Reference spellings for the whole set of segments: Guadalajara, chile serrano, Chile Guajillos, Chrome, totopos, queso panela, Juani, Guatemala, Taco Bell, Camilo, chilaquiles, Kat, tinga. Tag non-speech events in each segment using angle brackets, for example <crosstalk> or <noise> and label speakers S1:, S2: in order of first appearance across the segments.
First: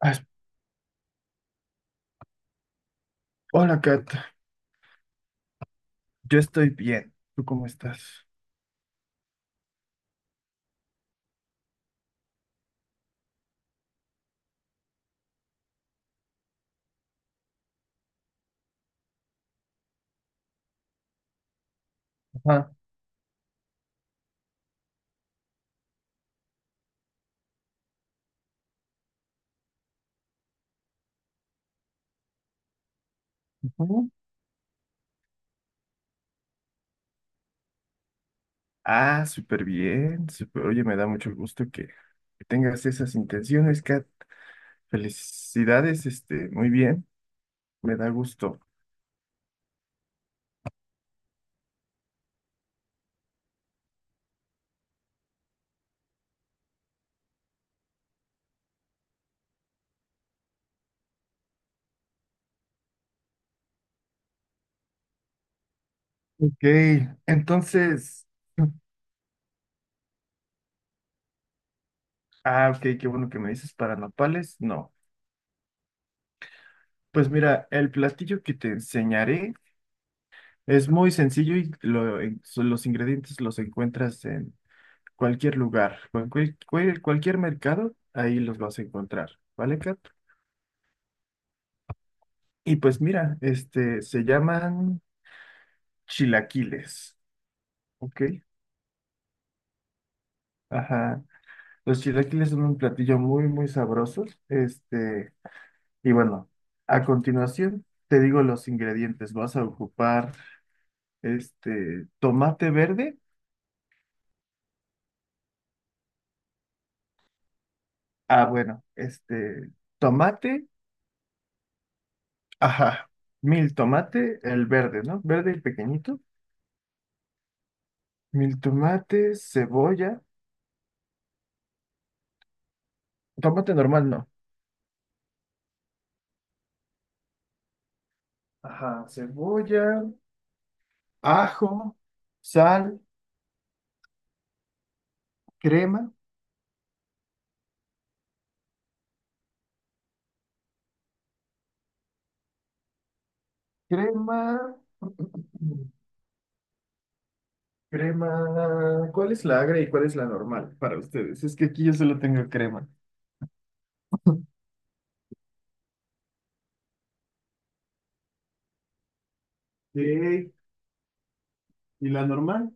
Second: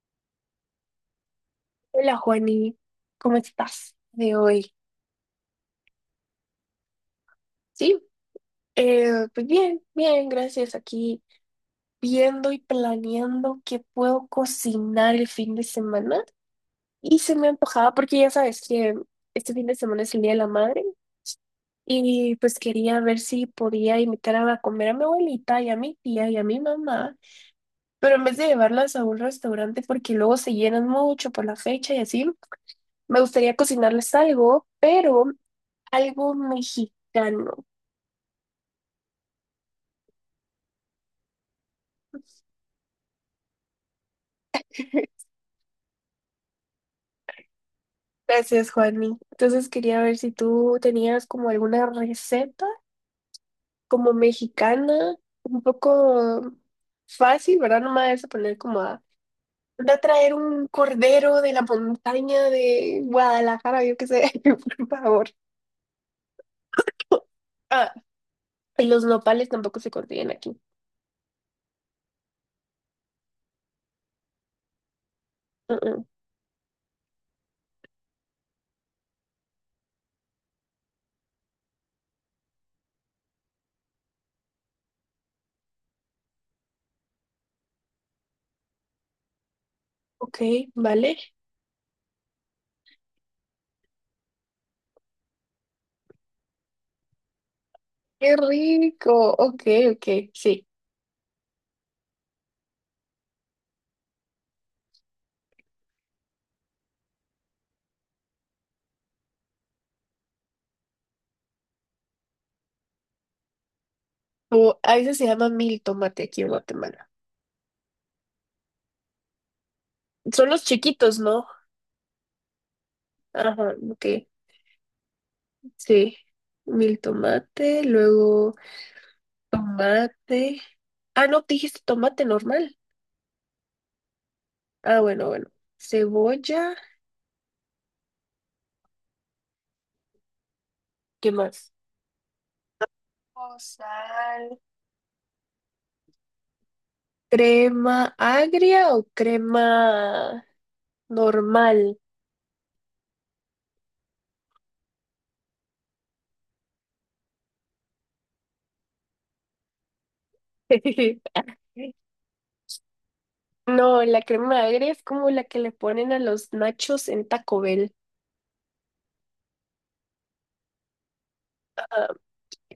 S1: Ah, es-
S2: Hola Juani, ¿cómo
S1: Hola,
S2: estás
S1: Kat.
S2: de hoy?
S1: Yo estoy bien. ¿Tú cómo
S2: Sí,
S1: estás?
S2: pues bien, bien, gracias. Aquí viendo y planeando qué puedo cocinar el fin de semana. Y se me antojaba porque ya sabes que este fin de semana es el Día de la Madre y pues
S1: Ajá,
S2: quería ver si podía invitar a comer a mi abuelita y a mi tía y a mi mamá, pero en vez de llevarlas a un restaurante porque luego se llenan mucho por la fecha y así, me gustaría
S1: ujú.
S2: cocinarles algo, pero algo mexicano.
S1: Ah, súper bien. Oye, me da mucho gusto que tengas esas intenciones, Kat. Felicidades, muy bien. Me da gusto.
S2: Gracias, Juani. Entonces quería ver si tú tenías como alguna receta como mexicana, un poco fácil, ¿verdad? No me vayas a poner como a, anda a traer un cordero de la montaña de Guadalajara, yo qué sé, <laughs> por favor.
S1: Ok,
S2: Ah,
S1: entonces.
S2: y los nopales tampoco se consiguen aquí.
S1: Ah, ok, qué bueno que me dices para nopales. No.
S2: Uh-uh.
S1: Pues mira, el platillo que te enseñaré es muy sencillo y los ingredientes los encuentras cualquier lugar, cualquier mercado, ahí los vas a encontrar, ¿vale, Kat?
S2: Ok, vale.
S1: Y pues mira, se llaman chilaquiles, ¿ok?
S2: Qué rico. Ok, ok, sí.
S1: Ajá. Los chilaquiles son un platillo muy, muy sabroso. Y bueno, a continuación te digo los ingredientes. Vas a ocupar, tomate verde.
S2: O, a veces se llama mil tomate aquí en Guatemala.
S1: Ah, bueno,
S2: Son los
S1: tomate,
S2: chiquitos, ¿no?
S1: ajá,
S2: Ajá,
S1: mil
S2: ok.
S1: tomate, el verde, ¿no? Verde y
S2: Sí,
S1: pequeñito.
S2: mil tomate,
S1: Mil
S2: luego
S1: tomates, cebolla,
S2: tomate. Ah, no, dijiste tomate normal.
S1: tomate normal, no.
S2: Ah, bueno, bueno. Cebolla,
S1: Ajá, cebolla,
S2: ¿qué más?
S1: ajo, sal,
S2: O sal.
S1: crema,
S2: ¿Crema agria o crema normal?
S1: crema, crema. ¿Cuál es la agra y cuál es la normal para ustedes?
S2: <laughs>
S1: Es que aquí yo solo tengo crema.
S2: No, la crema agria es como la que le ponen a los nachos en Taco Bell.
S1: Sí,
S2: Ah,
S1: ¿y la normal?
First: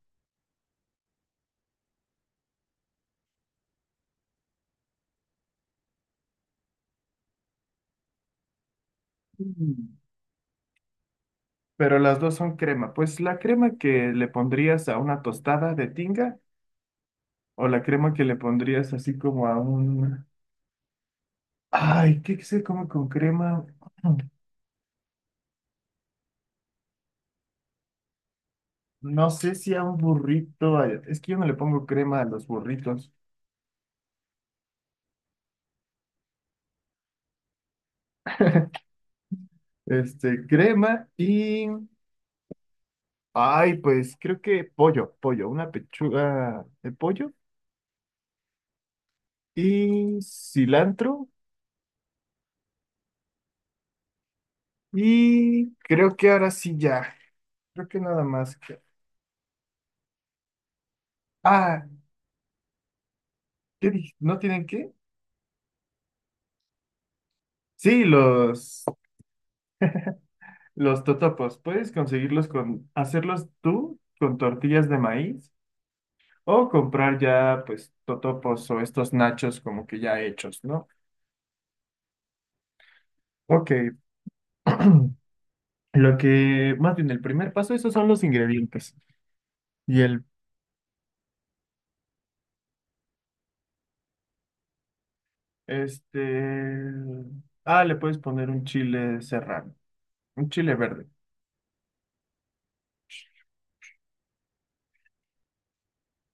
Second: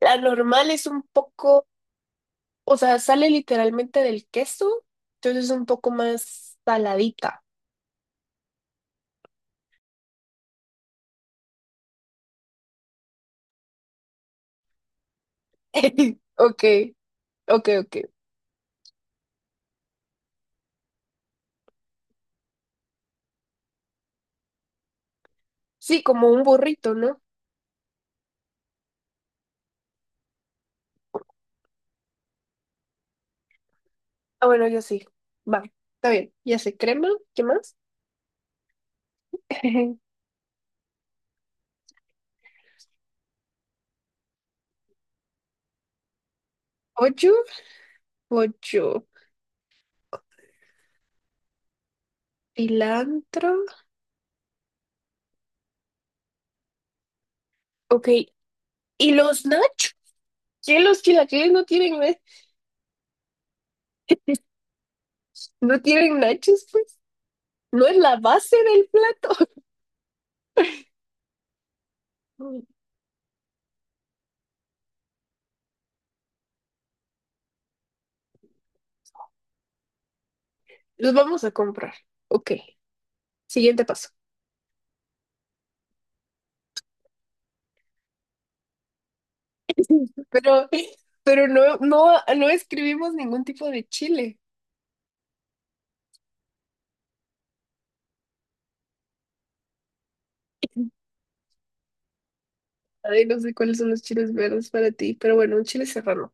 S2: la normal es un poco, o sea, sale literalmente del queso, entonces es un poco más saladita.
S1: Mm. Pero las dos son crema. Pues la crema que le pondrías a una tostada de
S2: <laughs>
S1: tinga
S2: Ok,
S1: o
S2: Ok,
S1: la
S2: ok.
S1: crema que le pondrías así como a un... Ay, ¿qué se come con crema?
S2: Sí, como un burrito, ¿no?
S1: No sé si a un burrito, ay, es que yo no le pongo crema a los burritos.
S2: Ah, bueno, yo sí. Va, está bien. Ya sé, crema, ¿qué más? <laughs>
S1: Crema y, ay, pues creo que pollo, una pechuga de pollo
S2: Pollo, pollo,
S1: y cilantro
S2: cilantro.
S1: y creo que ahora sí ya, creo que
S2: Ok.
S1: nada más.
S2: ¿Y los nachos? ¿Qué los chilaquiles no
S1: Ah,
S2: tienen, na-
S1: ¿qué dije? ¿No
S2: <laughs>
S1: tienen qué?
S2: no tienen nachos, pues? ¿No es
S1: Sí,
S2: la base del plato?
S1: los totopos, puedes conseguirlos
S2: <laughs>
S1: hacerlos tú con tortillas de maíz o comprar ya, pues, totopos o estos nachos como que ya hechos, ¿no?
S2: Los vamos a comprar. Ok,
S1: Ok,
S2: siguiente paso.
S1: <clears throat> lo que, más bien, el primer paso, esos son los ingredientes. Y el,
S2: Pero, pero no escribimos ningún tipo de chile.
S1: este, ah, le puedes poner un chile serrano, un chile
S2: <laughs>
S1: verde.
S2: Ay, no sé cuáles son los chiles verdes para ti, pero bueno, un chile serrano.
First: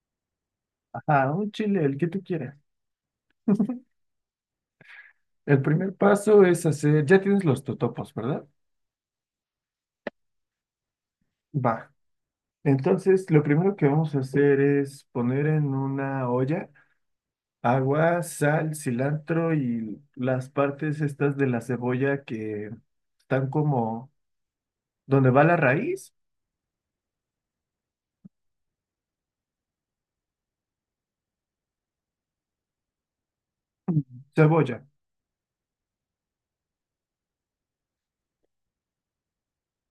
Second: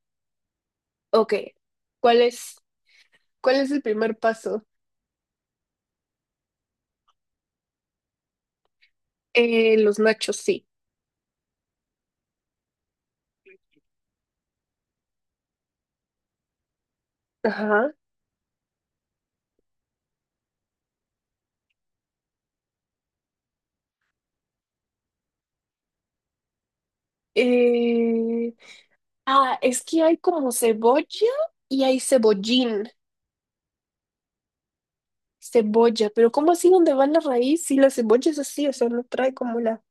S1: Ajá,
S2: Ok,
S1: un chile, el que
S2: ¿cuál
S1: tú
S2: es,
S1: quieras.
S2: ¿cuál es el primer paso?
S1: El primer paso es hacer, ya tienes los totopos, ¿verdad?
S2: Los nachos, sí.
S1: Va. Entonces, lo primero que vamos a hacer es poner en una olla
S2: Ajá.
S1: agua, sal, cilantro y las partes estas de la cebolla que están como donde va la raíz.
S2: Eh, ah, es que hay como cebolla y hay cebollín,
S1: Cebolla.
S2: cebolla, pero ¿cómo así donde va la raíz? Si la cebolla es así, o sea, no trae como la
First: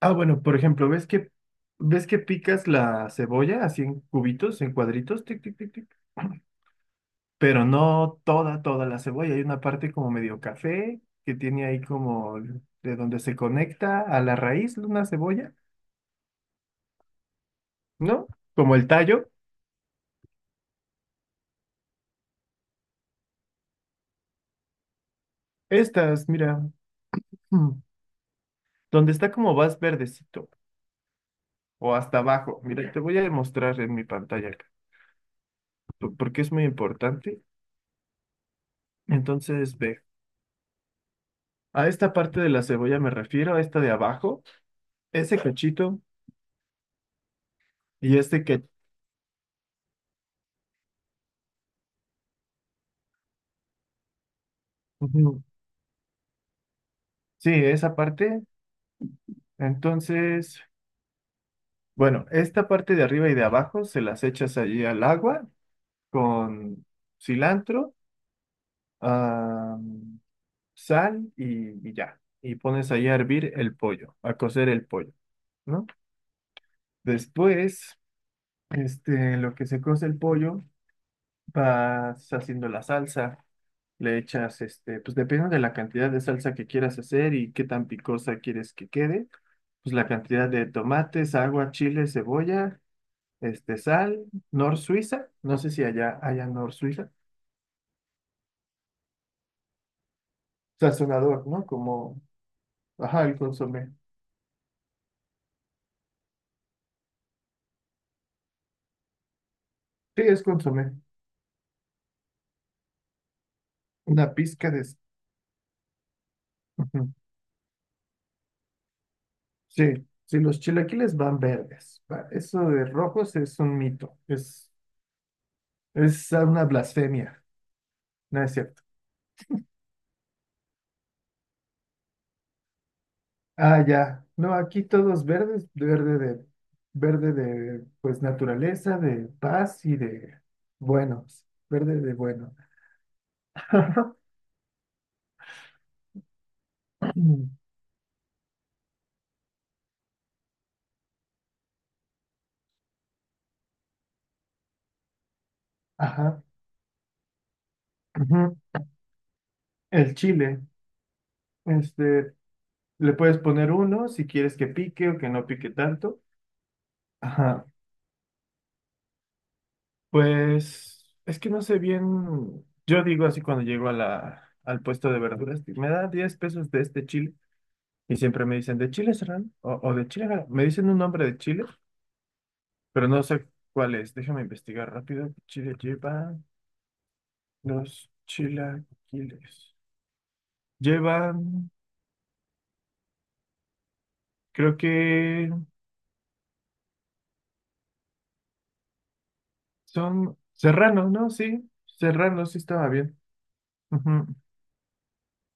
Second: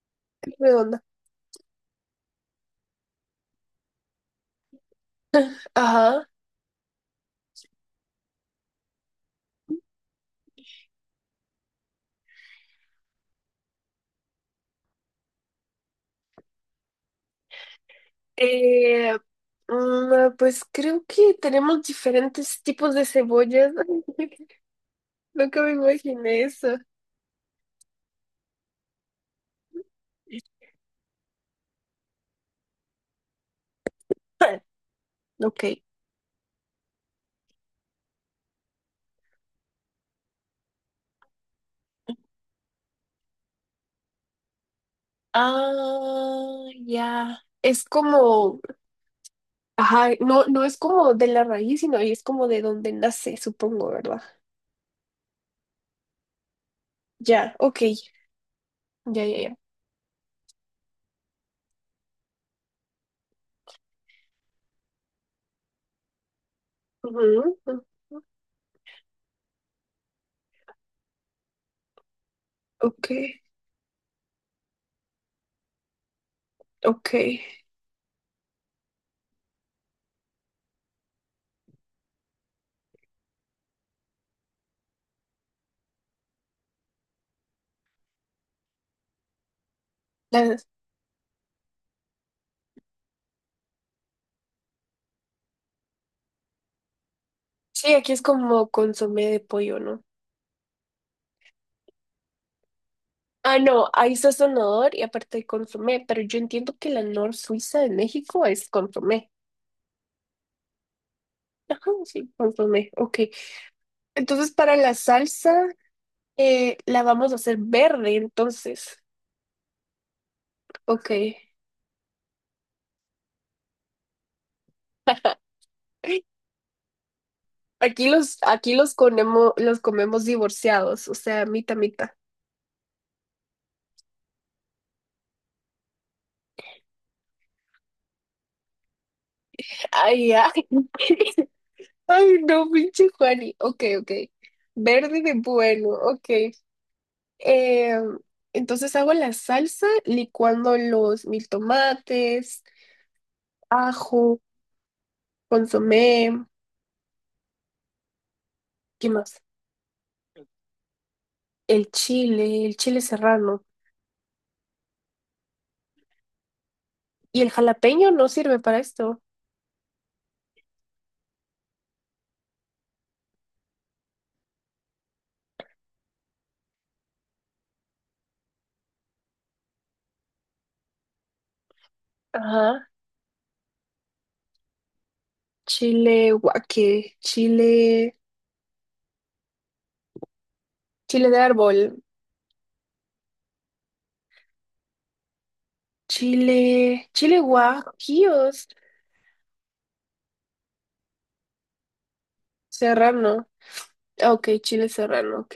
S1: Ah, bueno, por ejemplo,
S2: redonda.
S1: ¿ves que picas la cebolla así en cubitos, en cuadritos, tic, tic, tic, tic?
S2: Ajá.
S1: Pero no toda la cebolla. Hay una parte como medio café que tiene ahí como de donde se conecta a la raíz de una cebolla, ¿no? Como el
S2: Eh,
S1: tallo.
S2: pues creo que tenemos diferentes tipos de cebollas. <laughs> Nunca me
S1: Estas,
S2: imaginé eso.
S1: mira, mm, donde está como más verdecito o hasta abajo. Mira, te voy a demostrar en mi pantalla
S2: <laughs>
S1: acá,
S2: Ok.
S1: porque es muy importante. Entonces, ve, a esta parte de la cebolla me refiero, a esta de abajo, ese cachito.
S2: Ah, ya. Es
S1: Y este
S2: como
S1: que,
S2: Ajá, no, no es como de la raíz, sino ahí es como de donde nace, supongo, ¿verdad?
S1: ujú, sí,
S2: Ya, ok,
S1: esa parte,
S2: ya, ya, ya.
S1: entonces, bueno, esta parte de arriba y de abajo se las echas allí al agua con
S2: Ujú, ujú,
S1: cilantro, ah, sal y ya. Y pones
S2: Ok,
S1: ahí a hervir el pollo, a cocer el pollo, ¿no?
S2: ok.
S1: Después, lo que se cose el pollo, vas haciendo la salsa. Le echas, pues depende de la cantidad de salsa que quieras hacer y qué tan picosa quieres que quede pues la cantidad
S2: La-
S1: de tomates, agua, chile, cebolla, sal, nor Suiza, no sé si allá haya nor Suiza,
S2: sí, aquí es como consomé de pollo, ¿no?
S1: sazonador, ¿no? Como, ajá, el
S2: Ah, no,
S1: consomé.
S2: ahí está sonador y aparte hay consomé, pero yo entiendo que la nor Suiza de México es consomé.
S1: Sí, es consomé.
S2: Ajá, sí, consomé, ok.
S1: Una
S2: Entonces,
S1: pizca
S2: para
S1: de...
S2: la salsa, la
S1: ujú.
S2: vamos a hacer verde, entonces,
S1: Sí, sí, los
S2: ok.
S1: chilaquiles van verdes. Va, Eso de rojos es un mito, es una blasfemia, no es
S2: Aquí
S1: cierto.
S2: los comemos divorciados, o sea, mitad, mitad.
S1: Ah, ya. No, aquí todos verdes, verde de, pues, naturaleza, de paz y
S2: Ay,
S1: de
S2: ay.
S1: buenos,
S2: <laughs>
S1: verde de
S2: Ay,
S1: buenos.
S2: no, pinche Juani. Ok, ok.
S1: <laughs>
S2: Verde de bueno, ok. Eh, entonces hago la salsa licuando los mil tomates, ajo, consomé,
S1: Ajá. ujú.
S2: ¿qué más?
S1: El chile. Este,
S2: El chile
S1: le puedes
S2: serrano.
S1: poner uno si quieres que pique o que no pique tanto.
S2: Y el
S1: Ajá.
S2: jalapeño no sirve para esto.
S1: Pues es que no sé bien. Yo digo así cuando llego a al puesto de verduras, me da 10 pesos de este chile. Y siempre me dicen, ¿de chile serán? O de chile. Gala?". Me dicen un nombre de chile,
S2: Ajá.
S1: pero no sé cuál es. Déjame investigar rápido. Chile
S2: Chile
S1: lleva
S2: guaque,
S1: los
S2: chile,
S1: chilaquiles.
S2: chile de
S1: Llevan,
S2: árbol.
S1: creo que.
S2: Chile, Chile Guajillos,
S1: Son serrano, ¿no? Sí, serrano, sí estaba bien.
S2: Serrano.
S1: Ujú.
S2: Ah, Ok, Chile Serrano, ok.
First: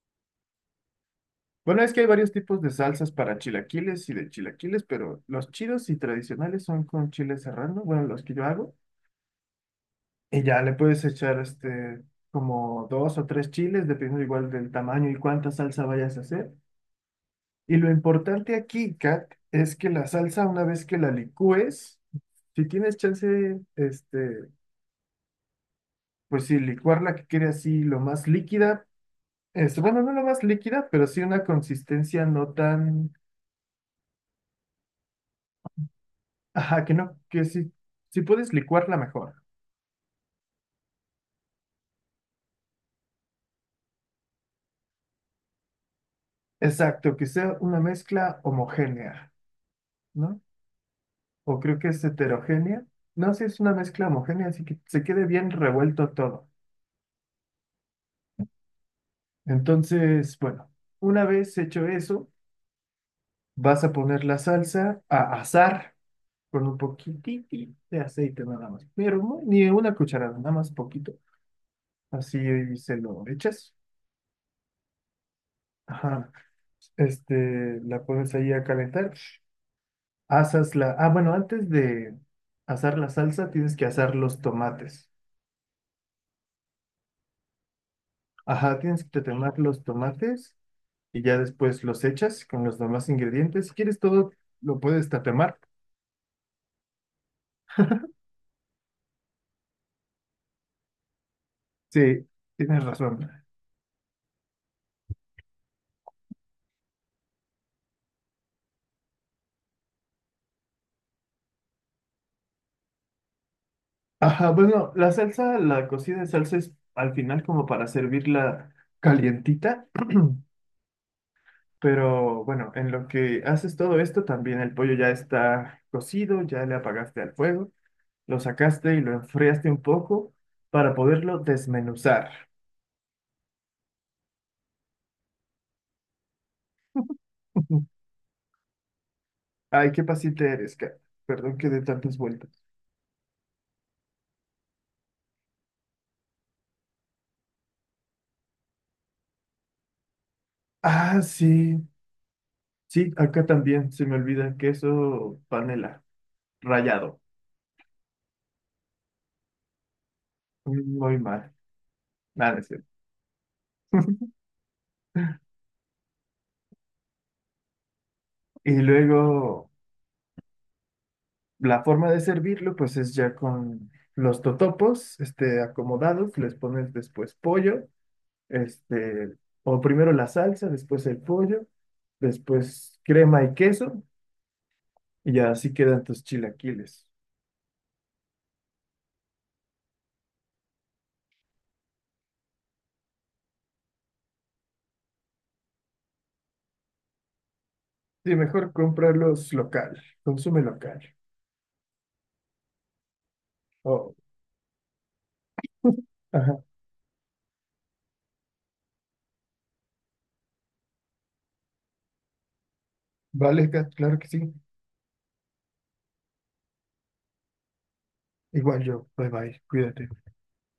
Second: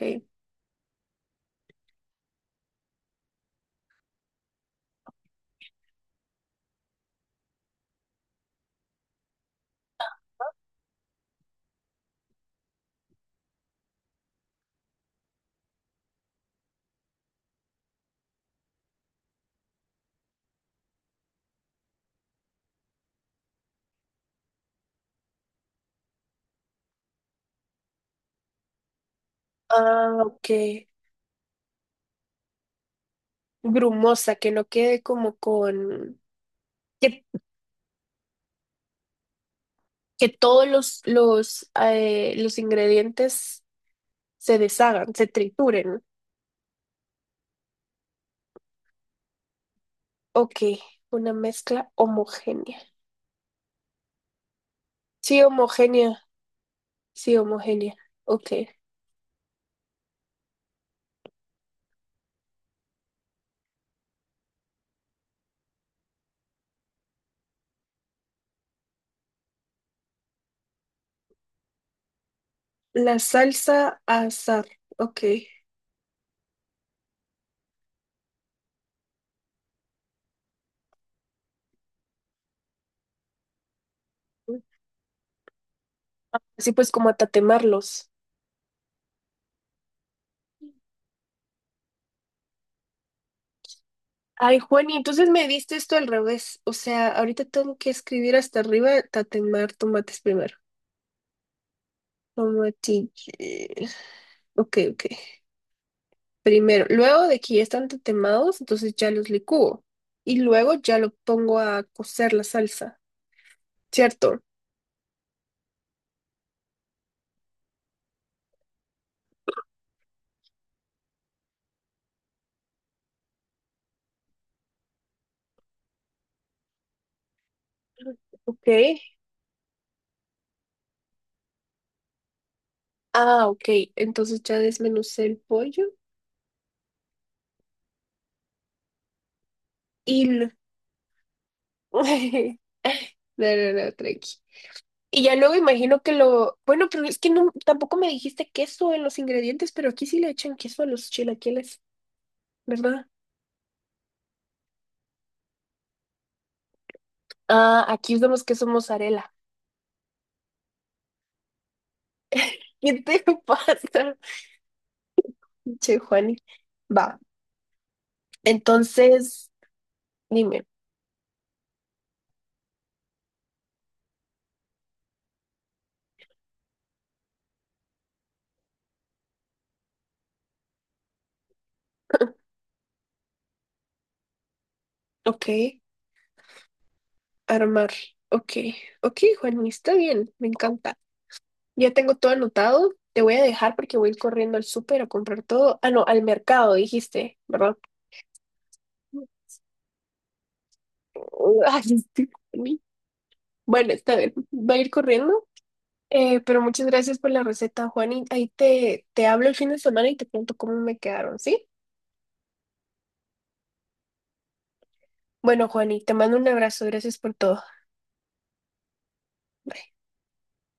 S1: Bueno, es que hay varios tipos de salsas para chilaquiles y de chilaquiles, pero los chidos y tradicionales son con chile serrano, bueno, los que yo hago. Y ya le puedes echar como dos o tres chiles, dependiendo igual del tamaño y cuánta salsa vayas a hacer. Y lo importante aquí, Kat, es que la salsa, una vez que la licúes, si tienes chance, pues sí, licuarla que quede así lo más líquida Es, bueno, no
S2: Ah,
S1: la más
S2: ok.
S1: líquida, pero sí una consistencia no tan...
S2: Grumosa, que no quede como con...
S1: Ajá,
S2: Que,
S1: que sí, si puedes licuarla mejor.
S2: que todos los ingredientes se deshagan, se trituren.
S1: Exacto, que sea una mezcla homogénea, ¿no?
S2: Ok, una
S1: O creo que
S2: mezcla
S1: es
S2: homogénea.
S1: heterogénea. No, sí es una mezcla homogénea, así que se quede
S2: Sí,
S1: bien revuelto
S2: homogénea,
S1: todo.
S2: sí, homogénea. Ok.
S1: Entonces, bueno, una vez hecho eso, vas a poner la salsa a asar con un poquitito de aceite nada más. Pero ni una cucharada, nada más poquito. Así se
S2: La
S1: lo echas.
S2: salsa azar, ok.
S1: Ajá. La pones ahí a calentar. Asas la... Ah, bueno, antes de asar la salsa tienes que asar los tomates.
S2: Así pues como a tatemarlos.
S1: Ajá, tienes que temar los tomates y ya después los echas con los demás ingredientes. Si quieres todo,
S2: Ay,
S1: lo
S2: Juan, y
S1: puedes
S2: entonces me
S1: tatemar.
S2: diste esto al revés. O sea, ahorita tengo que escribir hasta arriba, tatemar tomates primero.
S1: Sí, tienes razón.
S2: Tomatille. Ok, ok. Primero, luego de que ya están tatemados, entonces ya los licúo. Y luego ya lo pongo a cocer la salsa, ¿cierto?
S1: Ajá, bueno, la salsa, la cocida de salsa es al final como para servirla calientita. <clears throat> Pero bueno, en lo que haces todo esto, también el pollo ya está cocido, ya le apagaste al fuego. Lo
S2: Ok.
S1: sacaste y lo enfriaste un poco para poderlo desmenuzar.
S2: Ah, ok. Entonces ya desmenucé el pollo
S1: <laughs> Ay, qué
S2: y...
S1: paciente
S2: lo-
S1: eres, Kat. Perdón que dé tantas
S2: <laughs>
S1: vueltas.
S2: No, no, no, tranqui. Y ya luego imagino que lo, bueno, pero es que no, tampoco me dijiste queso en los ingredientes, pero aquí sí le echan queso a los
S1: Ah,
S2: chilaquiles,
S1: sí.
S2: ¿verdad?
S1: Sí, acá también se me olvida queso panela, rallado.
S2: Ah, aquí usamos queso mozzarella.
S1: Mm, muy mal. Nada, es cierto.
S2: ¿Qué te <laughs> pasa?
S1: <laughs>
S2: Che, Juani. Va,
S1: Y
S2: entonces,
S1: luego
S2: dime.
S1: la forma de servirlo, pues es ya con los totopos, acomodados, les pones después pollo, este, o primero la salsa, después el pollo,
S2: <laughs>
S1: después crema y queso, Y
S2: Ok,
S1: ya así quedan tus chilaquiles.
S2: armar. Ok, ok, Juani, está bien, me encanta. Ya tengo todo anotado. Te voy a dejar porque voy a ir corriendo al súper a comprar todo. Ah, no, al mercado, dijiste, ¿verdad?
S1: Sí, mejor
S2: <laughs>
S1: comprarlos local. Consume local.
S2: Ay, estoy- Bueno,
S1: Oh,
S2: está bien. Voy a ir corriendo
S1: <laughs> ajá.
S2: Pero muchas gracias por la receta, Juan. Y ahí te, te hablo el fin de semana y te cuento cómo me quedaron, ¿sí?
S1: Vale, Kat, claro que sí.
S2: Bueno, Juan, y te mando un abrazo. Gracias por todo.
S1: Igual yo. Bye bye.
S2: Bye.
S1: Cuídate.